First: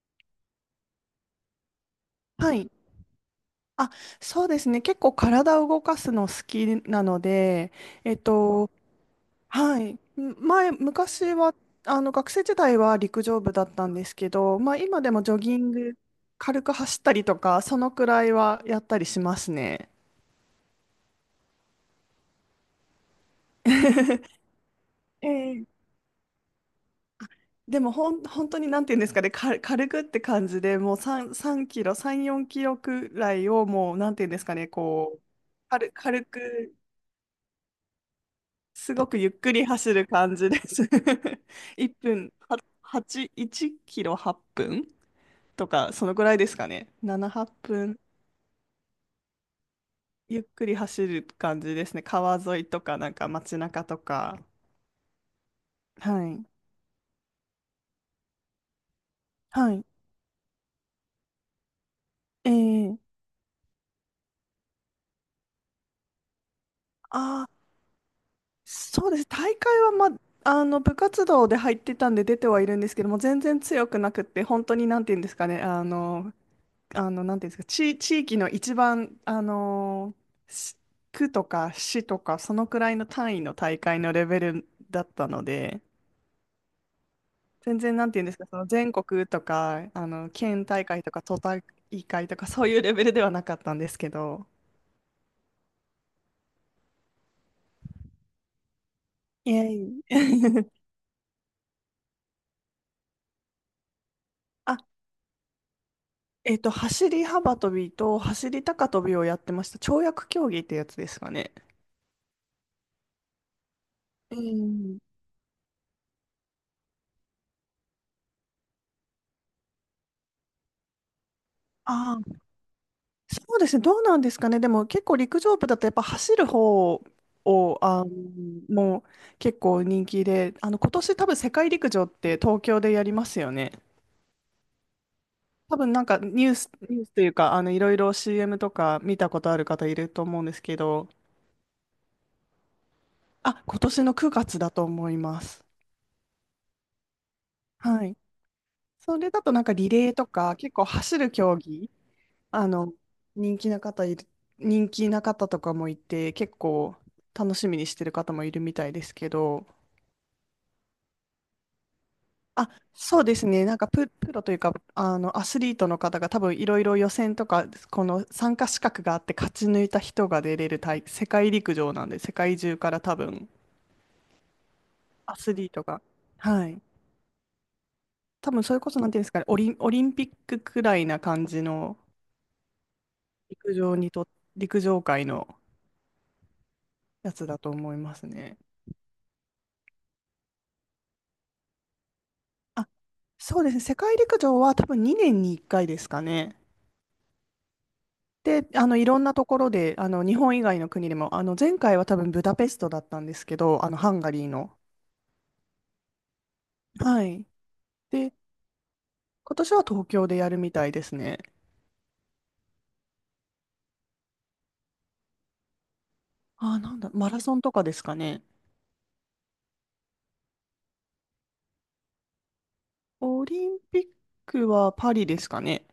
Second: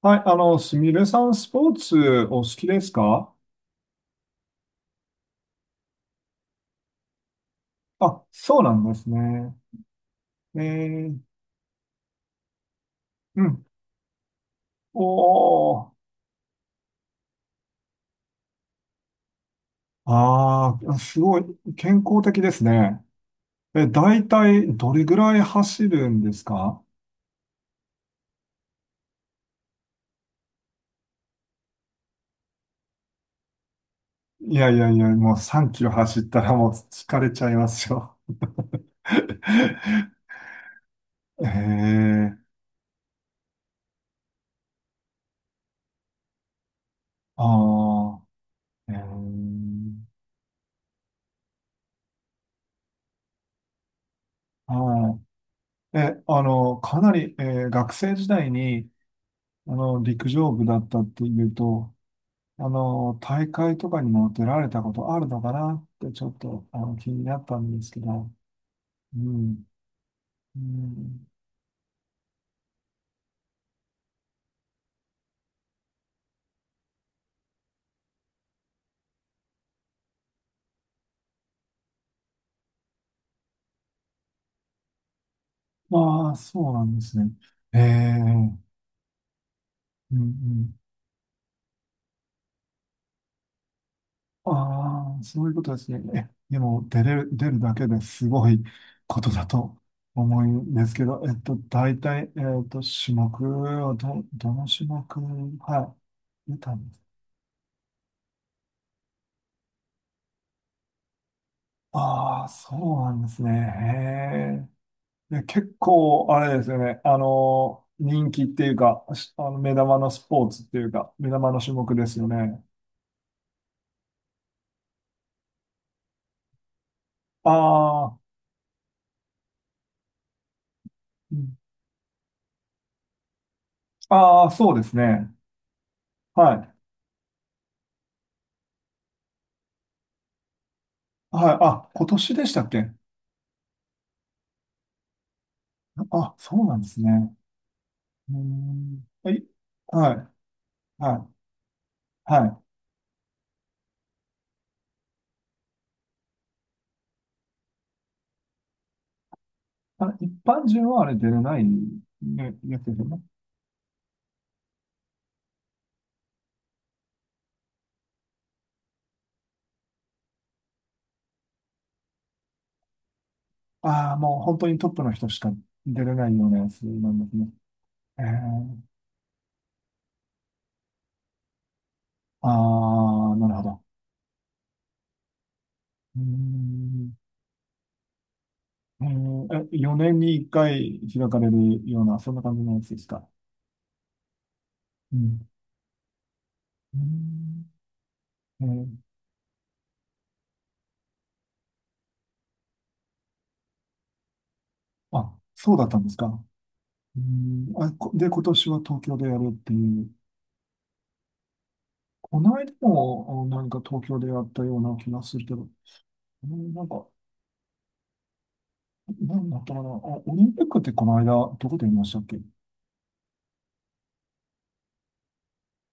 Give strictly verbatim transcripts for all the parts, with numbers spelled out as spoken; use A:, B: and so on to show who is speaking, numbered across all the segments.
A: はい、あの、すみれさん、スポーツお好
B: は
A: き
B: い。
A: ですか？
B: あ、そうですね。結構体を動かすの好きなので、えっ
A: あ、そう
B: と、
A: なんですね。
B: はい。
A: え
B: 前、
A: ー、
B: 昔は、あの、学生時代は陸上
A: う
B: 部だ
A: ん。
B: ったんですけど、まあ今でもジョギン
A: お
B: グ、
A: ー、
B: 軽く走ったりとか、そのくらいはやったりしますね。
A: ああすごい、健康的ですね。え、大体、どれぐ
B: え
A: らい
B: え
A: 走るんですか？
B: でもほん、本当になんていうんですかね、か、軽くって感じで、もうさん、さんキロ、さん、よんキロくらいをもう、なんていうんです
A: い
B: かね、
A: やいやいや、
B: こう、
A: もうさんキロ
B: 軽、
A: 走っ
B: 軽
A: たらもう
B: く
A: 疲れちゃいますよ。
B: すごくゆ っくり走る感じです。
A: え
B: いっぷん、
A: ー、
B: は、はち、いちキロはっぷんとか、そのぐらいですかね。なな、はっぷん、
A: あー、えー、
B: ゆっくり走る感じですね。川沿いとか、なんか街中とか。
A: はい。え、
B: は
A: あ
B: い。
A: の、かなり、えー学生時代に、あ
B: はい。
A: の、陸上部だったっていうと、
B: え
A: あ
B: ー、
A: の、大会とかにも出られたことあるのかなってちょっとあの気にな
B: あ
A: っ
B: ー、
A: たんですけど、
B: そう
A: う
B: です。大
A: ん。
B: 会は、ま、
A: う
B: あの、部活
A: ん、
B: 動で入ってたんで出てはいるんですけども、全然強くなくって、本当になんて言うんですかね、あの、あの、なんていうんですか、地、地域の一番、あのーし区とか市とか、そのくらいの単位の大会のレベルだったので、
A: まあ、そうなんですね。え
B: 全
A: え、
B: 然、なんていうんで
A: う
B: すか、そ
A: ん
B: の全国とか、あ
A: う
B: の、県
A: ん。
B: 大会とか、都大会とか、そういうレベルではなかったんですけど。
A: ああ、そういうことですね。え、でも、出れる、出るだけですごいことだ
B: いえ
A: と
B: いえ。
A: 思うん ですけど、えっと、大体、えっと、種目をど、どの
B: あ、
A: 種目、はい、
B: え
A: 出
B: っと、
A: たんです。
B: 走り幅跳びと走り高跳びをやってました。跳躍競技ってやつですかね。
A: ああ、そうなんですね。
B: うん、
A: へね、結構、あれですよね。あの、人気っていうか、しあの目玉のスポーツっていうか、目玉の種目で
B: あ、
A: すよね。
B: そうですね、どうなんですかね、でも結構陸上部だとやっぱ走る方をあ
A: あ
B: の
A: あ、
B: もう結構人気で、あの今年多
A: う
B: 分世
A: ん、
B: 界陸上って東京でやりますよね。
A: ああ、そうですね。
B: 多分なんかニュ
A: は
B: ース、
A: い。
B: ニュースというか、あのいろいろ シーエム とか見たことある方いると思うんですけど、
A: はい。あ、今年でしたっけ？
B: あ、今年のくがつだと思います。
A: あ、そうなんですね。
B: はい。
A: うーん。
B: それ
A: は
B: だ
A: い。
B: となんかリレ
A: は
B: ーと
A: い。
B: か結構
A: は
B: 走る
A: い。
B: 競技、
A: はい。
B: あの人気な方いる、人気な方とかもいて結構楽しみにしてる方もいるみたいですけど、
A: あ、一般人はあれ出れない、ね、
B: あ、
A: やつですよね。
B: そうですね。なんかプ、プロというか、あの、アスリートの方が多分いろいろ予選とか、この参加資格があって勝ち抜いた人が出れる大、世界陸上なんで、世界中から多分
A: ああ、もう本当にトップの人
B: ア
A: しか
B: スリートが、
A: 出れないような
B: は
A: や
B: い。
A: つなんですね。え
B: 多分そ
A: ー、
B: れこそ、なんていうんですかね、オリン、オリンピックくらいな感じの
A: ああ、なるほ
B: 陸
A: ど。
B: 上にと、陸上界の
A: うーん、
B: やつだと思いますね。
A: えー、えよねんにいっかい開かれるような、そんな感じのやつ
B: あ、
A: ですか。
B: そうですね。世界陸上は多分
A: う
B: にねん
A: ん。
B: にいっかいですかね。
A: うん、え
B: で、あ
A: ー
B: の、いろんなところで、あの、日本以外の国でも、あの、前回は多分ブダペストだったんですけど、あの、ハンガリーの。
A: あ、そうだったんですか。う
B: はい。
A: ん、あ、こで、
B: で、
A: 今年は東京でやるっ
B: 今
A: て
B: 年は
A: い
B: 東
A: う。
B: 京でやるみたいですね。
A: この間もあなんか東京でやったような気がするけど、うん、
B: あ
A: な
B: ー、
A: ん
B: なん
A: か、
B: だ、マラソンとかですかね。
A: なんだったかな。あ、オリンピックってこの間、どこでやりましたっけ？
B: オリンピックはパリですかね。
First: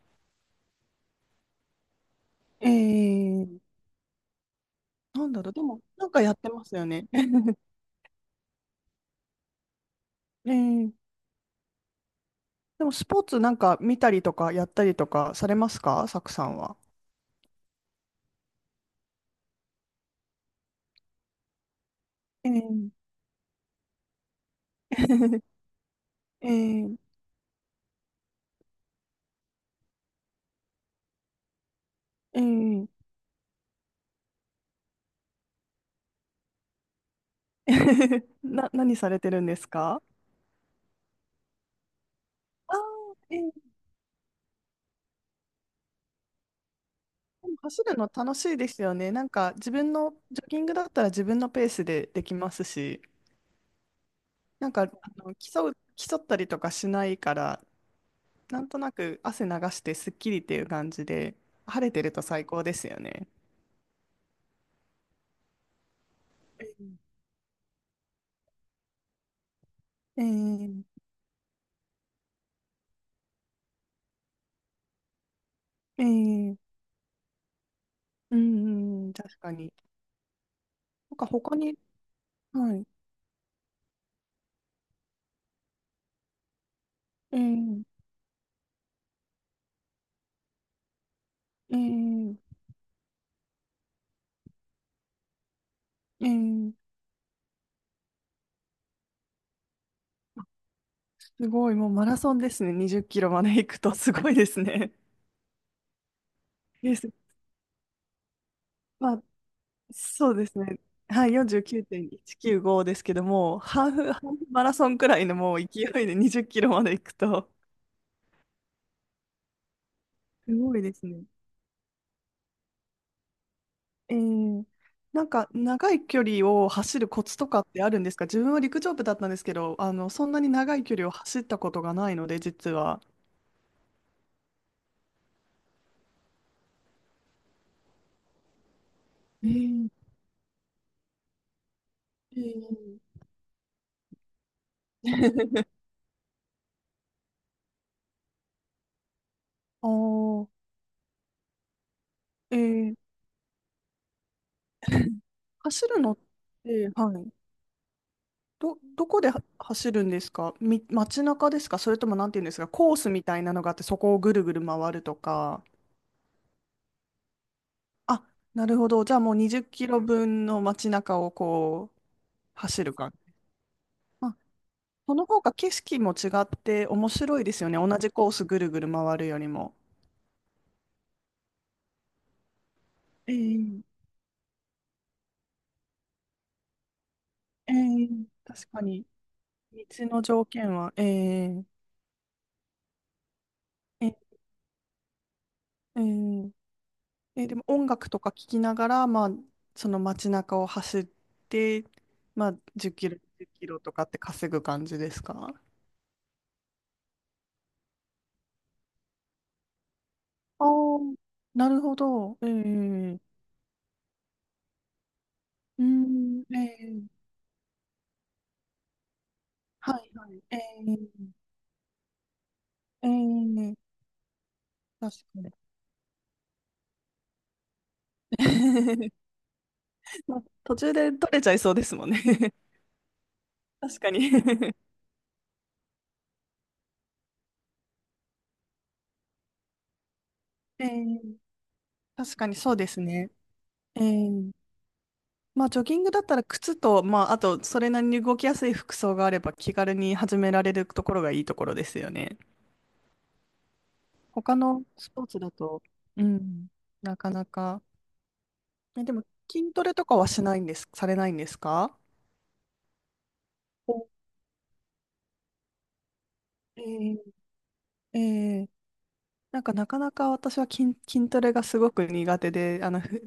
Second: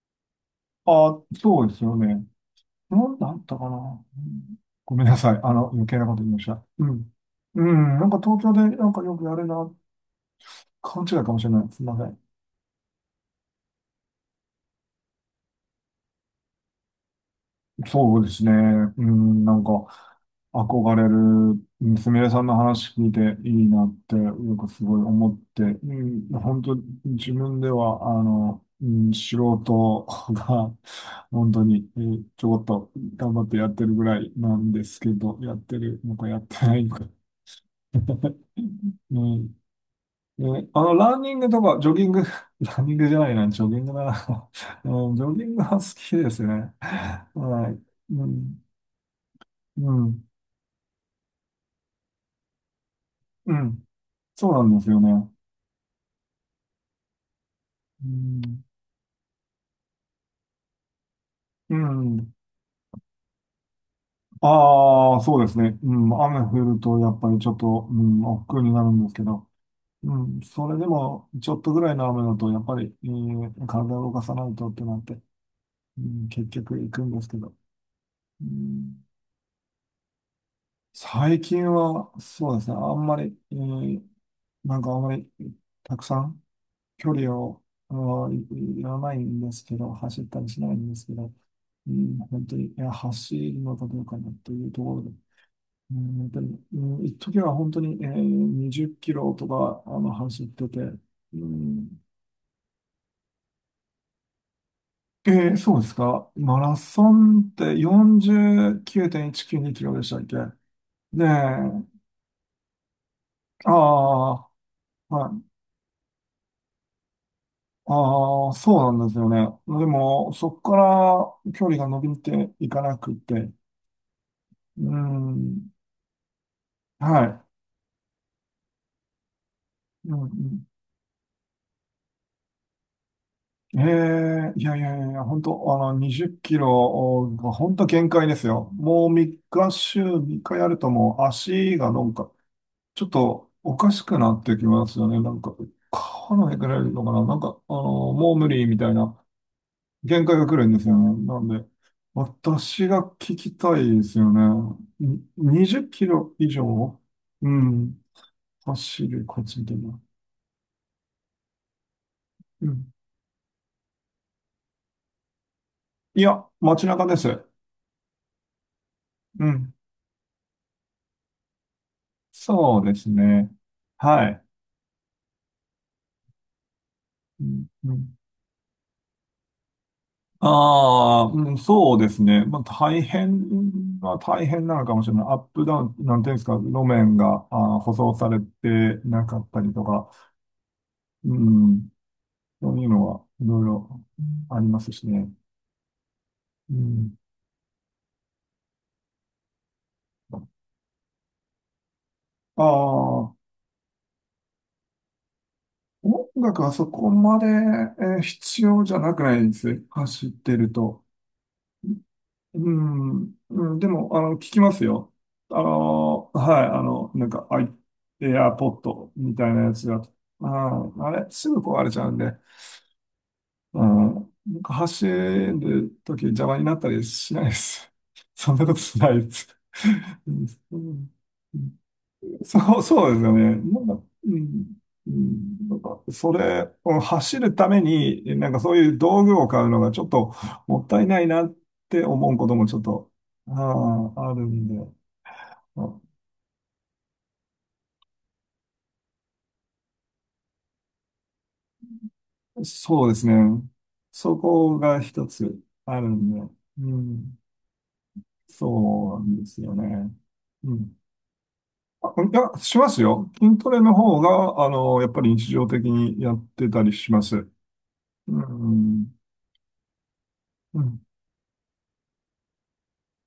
A: あ、そうですよね。
B: え
A: なんだった
B: ー、
A: かな。うん、ごめんな
B: なん
A: さい。
B: だろ
A: あ
B: う、で
A: の、
B: も、
A: 余計な
B: なん
A: こ
B: か
A: と言い
B: やっ
A: まし
B: て
A: た。
B: ます
A: う
B: よね。
A: ん。うん、なんか東京でなんかよくやるな、
B: えー、
A: 勘違いかもしれない。すみません。
B: でも、スポーツなんか見たりとか、やったりとかされますか、サクさんは？
A: そうですね。うん、なんか、憧れる、うん、すみれさん
B: え
A: の
B: ー、
A: 話聞いていいなって、なんかすごい思っ て、うん、
B: え
A: 本当、
B: ー、
A: 自分では、あの、うん、素人が、本当に、えー
B: え
A: ちょこっ
B: ー、
A: と頑張ってやってるぐらいなんですけど、やってるのかやってないのか。
B: な、何さ
A: う
B: れてるん
A: ん。
B: ですか？
A: ね、あの、ランニングとか、ジョギング、
B: あ
A: ランニングじゃな
B: あ
A: い
B: ー
A: な、ジ
B: え
A: ョギングだな。うん、ジョギングは好きですね。
B: でも
A: はい。
B: 走るの
A: う
B: 楽しい
A: ん、
B: ですよね。なんか自
A: う
B: 分の
A: ん、
B: ジョギングだったら自分のペースでできますし、
A: うん。そうな
B: なん
A: ん
B: か
A: で
B: あ
A: すよね。
B: の競う、競ったりとかしないから、
A: う
B: な
A: ん。
B: んとなく汗流してすっきりっていう感じで、
A: う
B: 晴れてると
A: ん。
B: 最高ですよね。
A: ああ、そうですね。うん。雨降ると、やっぱりちょっと、うん、億劫になるんですけど、う
B: え
A: ん。それ
B: ー、
A: でも、ちょっとぐらいの雨だと、やっぱり、えー体を動かさないとってなって、う
B: え
A: ん、結
B: ー、
A: 局行くんですけど、
B: う
A: うん。
B: ん、うん、確かに。なんか
A: 最
B: 他
A: 近
B: に、
A: は、そうです
B: は
A: ね。
B: い、
A: あんまり、えーなんかあんまり、たくさん、距離
B: え
A: を、
B: ー、
A: あのい言わないんですけど、走ったりしないんですけど、
B: え
A: うん、
B: ー、
A: 本当に、いや、走るのかどうかなというところで、うん、
B: え
A: 本当に、
B: ー、
A: うん、一時は本当に、えー、にじゅっキロとか、あの、走ってて、う
B: すごい、もう
A: ん、
B: マラソンですね。にじゅっキロまで行くとすごいですね。
A: えー、そうですか。マラ
B: で
A: ソ
B: す。
A: ンって49.192
B: まあ、
A: キロでしたっ
B: そ
A: け？
B: うですね。
A: で、
B: はい、
A: あ
B: よんじゅうきゅうてんいちきゅうごですけども、
A: あ、
B: ハーフ、ハーフマラソンくらい
A: は
B: の
A: い。
B: もう勢いでにじゅっキロまで行くと、
A: ああ、そうなんですよね。でも、そ
B: す
A: こ
B: ごいですね。
A: から距離が伸びていかなくて、
B: えー、
A: う
B: なんか
A: ん。
B: 長い距離を走るコ
A: は
B: ツ
A: い。
B: とかってあるんですか？自分は陸上部だったんですけど、あの、
A: うんう
B: そんなに
A: ん、
B: 長い距離を走ったことがないので、実は。
A: ええ、いやいやいやいや、本当あの、にじゅっキロが本当限界ですよ。もう3
B: え
A: 日、
B: ー、
A: 週みっかやるともう足がなんか、
B: え
A: ちょっ
B: ー
A: とおかしくなってきますよね。なんか、離れくれるのかな、なんか、あの、もう無理みたいな
B: あ
A: 限界が
B: ー
A: 来るんですよね。なんで、
B: え
A: 私
B: ー
A: が聞きたいですよね。に20
B: 走
A: キ
B: るのっ
A: ロ以
B: て、
A: 上、
B: はい。
A: うん、
B: ど、ど
A: 走
B: こ
A: る、
B: で
A: こ
B: は
A: っちで
B: 走
A: も。
B: るんですか？み、街中ですか？それともなんていうんです
A: う
B: かコ
A: ん。
B: ースみたいなのがあってそこをぐるぐる回るとか。
A: いや、街中です。
B: あ、なるほど。じゃあもう
A: う
B: 20キ
A: ん。
B: ロ分の街中をこう
A: そ
B: 走
A: う
B: る
A: です
B: か。
A: ね。は
B: まあ、
A: い。
B: その方が景色も違って面白
A: う
B: いです
A: ん
B: よね。
A: う
B: 同じ
A: ん、
B: コースぐるぐる回るよりも。
A: ああ、うん、そうですね。まあ、大
B: え
A: 変
B: え
A: は大変なのかもしれない。アップダウン、なんていうんですか、路面が、
B: え
A: あー、舗
B: え、
A: 装され
B: 確か
A: て
B: に。
A: なかったりと
B: 道
A: か、
B: の条件は、え
A: う
B: え
A: ん、そういうのはいろいろ
B: ええ
A: ありますしね。
B: ええ
A: うん、
B: え、でも音楽とか聞きながら、まあ、その街中を走って、まあ、
A: あ
B: じゅっキロ、
A: あ、
B: いちキロとかって稼ぐ感じですか？
A: 音楽はそこまで、えー必要じゃなくないです。走って
B: ああ
A: ると。
B: ー、なるほど。ええ、
A: う
B: う
A: ん、うん、でも、あの、聞きますよ。あの、
B: ーん、
A: はい、あ
B: え
A: の、
B: え、
A: なんか、アイ、エアポッドみたいなやつ
B: は
A: が、
B: いはい、え
A: あ、あれ、
B: え
A: すぐ壊れちゃうんで、
B: ええ、
A: うん、なんか走
B: 確かに。
A: るとき邪魔になったりしないです。そんなことしな いです。う
B: まあ、
A: ん、
B: 途
A: う
B: 中で
A: ん、
B: 取れちゃいそうですもんね。
A: そう、そうですよね。なん
B: 確
A: か、
B: か
A: う
B: に。
A: ん、うん、なんか、それを走るために、なんかそういう道具を買うのがちょっと も
B: え
A: ったいない
B: え、
A: なって思
B: 確
A: う
B: か
A: こ
B: に
A: とも
B: そ
A: ち
B: う
A: ょっ
B: です
A: と、
B: ね。
A: あ
B: え
A: あ、ある
B: え、
A: んで、
B: まあ、ジョギ
A: あ、
B: ングだったら靴と、まあ、あと、それなりに動きやすい服装があれば気軽に始められるところがいいところですよね。
A: そうですね。そ
B: 他
A: こ
B: の
A: が
B: スポ
A: 一
B: ーツだ
A: つ
B: と、
A: ある
B: う
A: んで、
B: ん、
A: う
B: なか
A: ん、
B: なか。え、で
A: そう
B: も、
A: なんです
B: 筋
A: よ
B: トレと
A: ね。
B: かはしないん
A: う
B: です、
A: ん。
B: されないんですか？
A: あ、いや、しますよ。筋トレの
B: お
A: 方が、あの、やっぱり日常的にやって
B: え
A: たりし
B: ー
A: ます。
B: え
A: う
B: ー
A: ん。
B: なんか、なかなか私は
A: う
B: 筋、
A: ん。
B: 筋トレがすごく苦手で、あの、ふ、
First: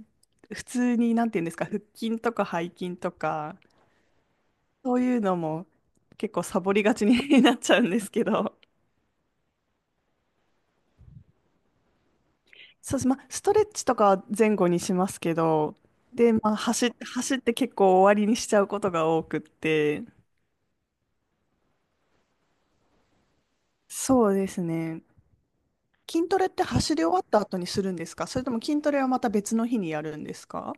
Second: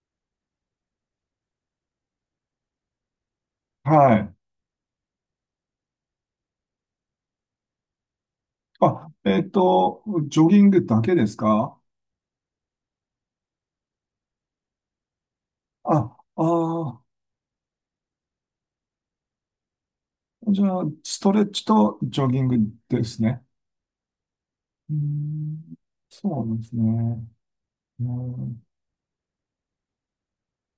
B: 普通に、なんていうんですか、腹筋とか背筋とか、
A: はい。
B: そういうのも結構サボりがちに なっちゃうんですけど。
A: あ、えっと、ジョギングだけですか？
B: そうです。まあ、ストレッチとかは前後にしますけど、
A: あ、
B: で、まあ、走、
A: あ
B: 走って結構終わりにしちゃうことが多くって、
A: あ、じゃあ、ストレッチとジョギングですね。
B: そうです
A: うー
B: ね。
A: ん、そ
B: 筋ト
A: う
B: レっ
A: なん
B: て
A: です
B: 走り終わっ
A: ね。
B: た後にするん
A: う
B: ですか？それとも
A: ん、
B: 筋トレはまた別の日にやるんですか？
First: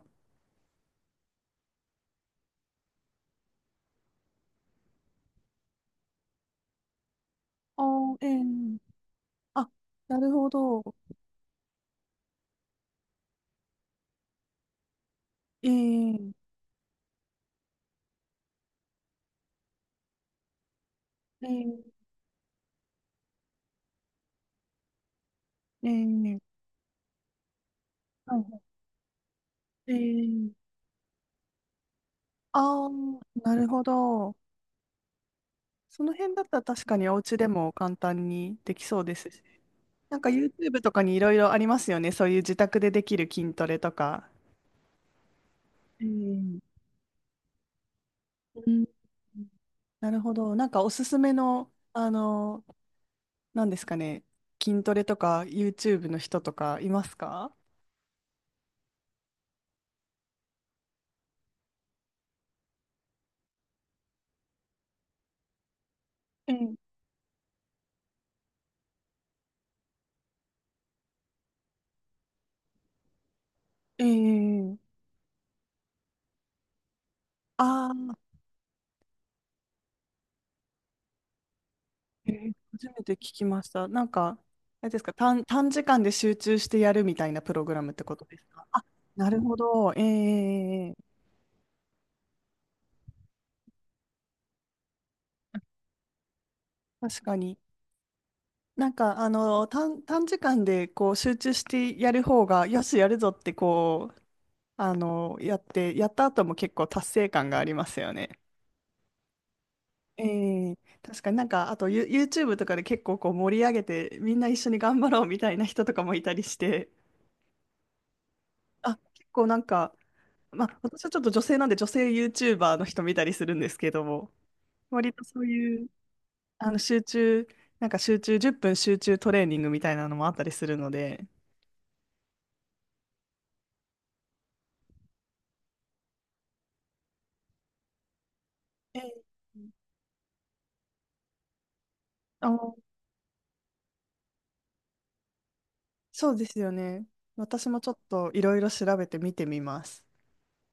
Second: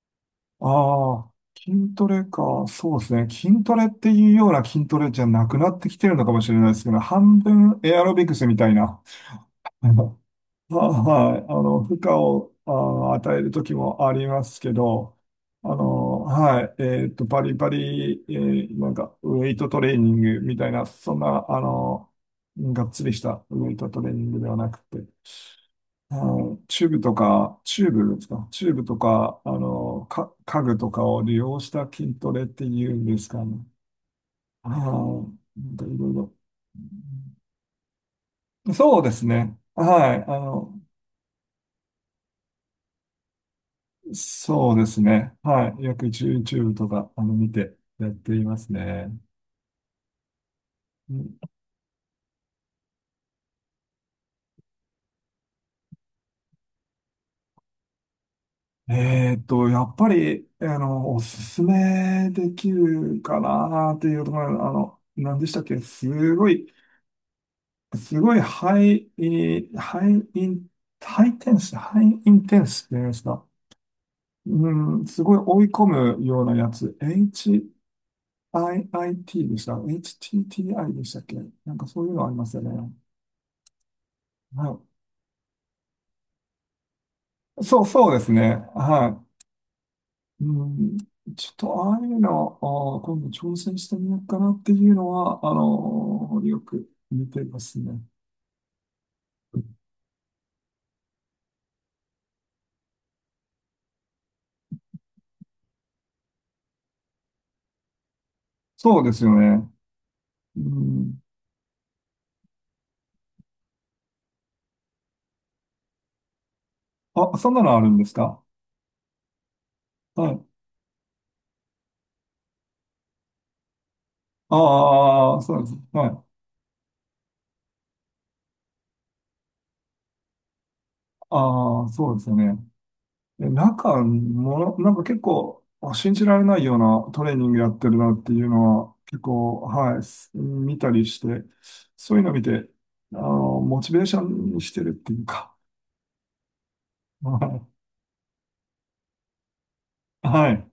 A: ああ、筋トレか。そうですね。筋トレっていうような筋トレじゃなくなってきてるのかもしれないですけど、半分エアロ
B: あ
A: ビ
B: ー
A: クスみたい
B: ええ、
A: な。
B: あ、な るほ
A: あ、
B: ど。
A: はい。あの、負荷を、あ、与える時もありますけど、あ
B: え
A: の、
B: え
A: はい。えっと、バリバリ、えーなんか、ウェイトトレーニングみたいな、そんな、
B: ええ
A: あの、がっつりしたウェイトトレーニングではなくて、あ
B: ええ、
A: の、チューブとか、チューブです
B: は
A: か、
B: い、
A: チューブとか、あの、か、
B: え
A: 家
B: え、
A: 具とかを利用した筋トレって
B: あ
A: い
B: あ
A: うんで
B: ー、
A: すか
B: な
A: ね。
B: るほど。
A: はい。なんかい
B: そ
A: ろい
B: の
A: ろ。
B: 辺だったら確かにお家でも簡単にでき
A: そ
B: そ
A: う
B: う
A: で
B: で
A: す
B: すし、
A: ね。は
B: なん
A: い。あ
B: か
A: の、
B: YouTube とかにいろいろありますよね。そういう自宅でできる筋トレとか。
A: そうですね。はい。約
B: うん、
A: ユーチューブ とか、あの、見てやっていま
B: う
A: す
B: ん、
A: ね。
B: なるほど。なんかおす
A: う
B: すめ
A: ん、
B: の、あの、なんですかね、筋トレとか YouTube の人とかいますか？
A: えーっと、やっぱり、あの、おすすめできるかなっていうところ、あの、何でしたっけ？すご
B: え
A: い、すごいハイ、えーハイイン、ハイテンス、ハイインテンスって言いますか？
B: え、ええ、
A: うん、すごい追い込むようなやつ。
B: ああー、
A: エイチアイアイティー でした？ エイチティーティーアイ でしたっけ？なんかそういうのあ
B: え
A: りま
B: え、
A: すよね。
B: 初めて聞きました。なんか、
A: はい、
B: あれですか、短、短時間で集中してやるみたいなプログ
A: そ
B: ラ
A: う、
B: ムって
A: そう
B: こ
A: で
B: と
A: す
B: ですか？
A: ね。
B: あ、
A: は
B: なるほど。ええ
A: い。う
B: えええ
A: ん、
B: え、
A: ちょっとああいうの、あー今度挑戦してみようかなっていうのは、あのーよく
B: 確
A: 見
B: か
A: て
B: に。
A: ますね。
B: なんか、あの、短、短時間でこう集中してやる方が、よし、やるぞってこう、あの、やって、やった後も結構達成感がありますよね。
A: そうですよね。う
B: ええ、確
A: ん、
B: かになんか、あと、ユ、YouTube とかで結構こう盛り上げて、みんな一緒に頑張ろうみたいな人とかもいたりして、
A: あ、そんなのあるんですか？
B: あ、結構なんか、
A: はい。
B: まあ、私はちょっと女性なんで女性 YouTuber の人見たりするんですけども、割と
A: ああ、
B: そう
A: そうです。
B: いう、
A: はい。
B: あの、集中、なんか集中、じゅっぷん集中トレーニングみたいなのもあったりするので、
A: ああ、そうですよね。え、なんか、もの、なんか結構、あ、信じられないようなトレーニングやってるなっていうのは、
B: ええ
A: 結構、はい、す見たりして、そういうの見
B: あ
A: て、
B: ー
A: あの、モチベーションにしてるっていうか、
B: そうですよね。
A: あ、はい。
B: 私もちょっといろいろ調べて見てみます。
A: はい。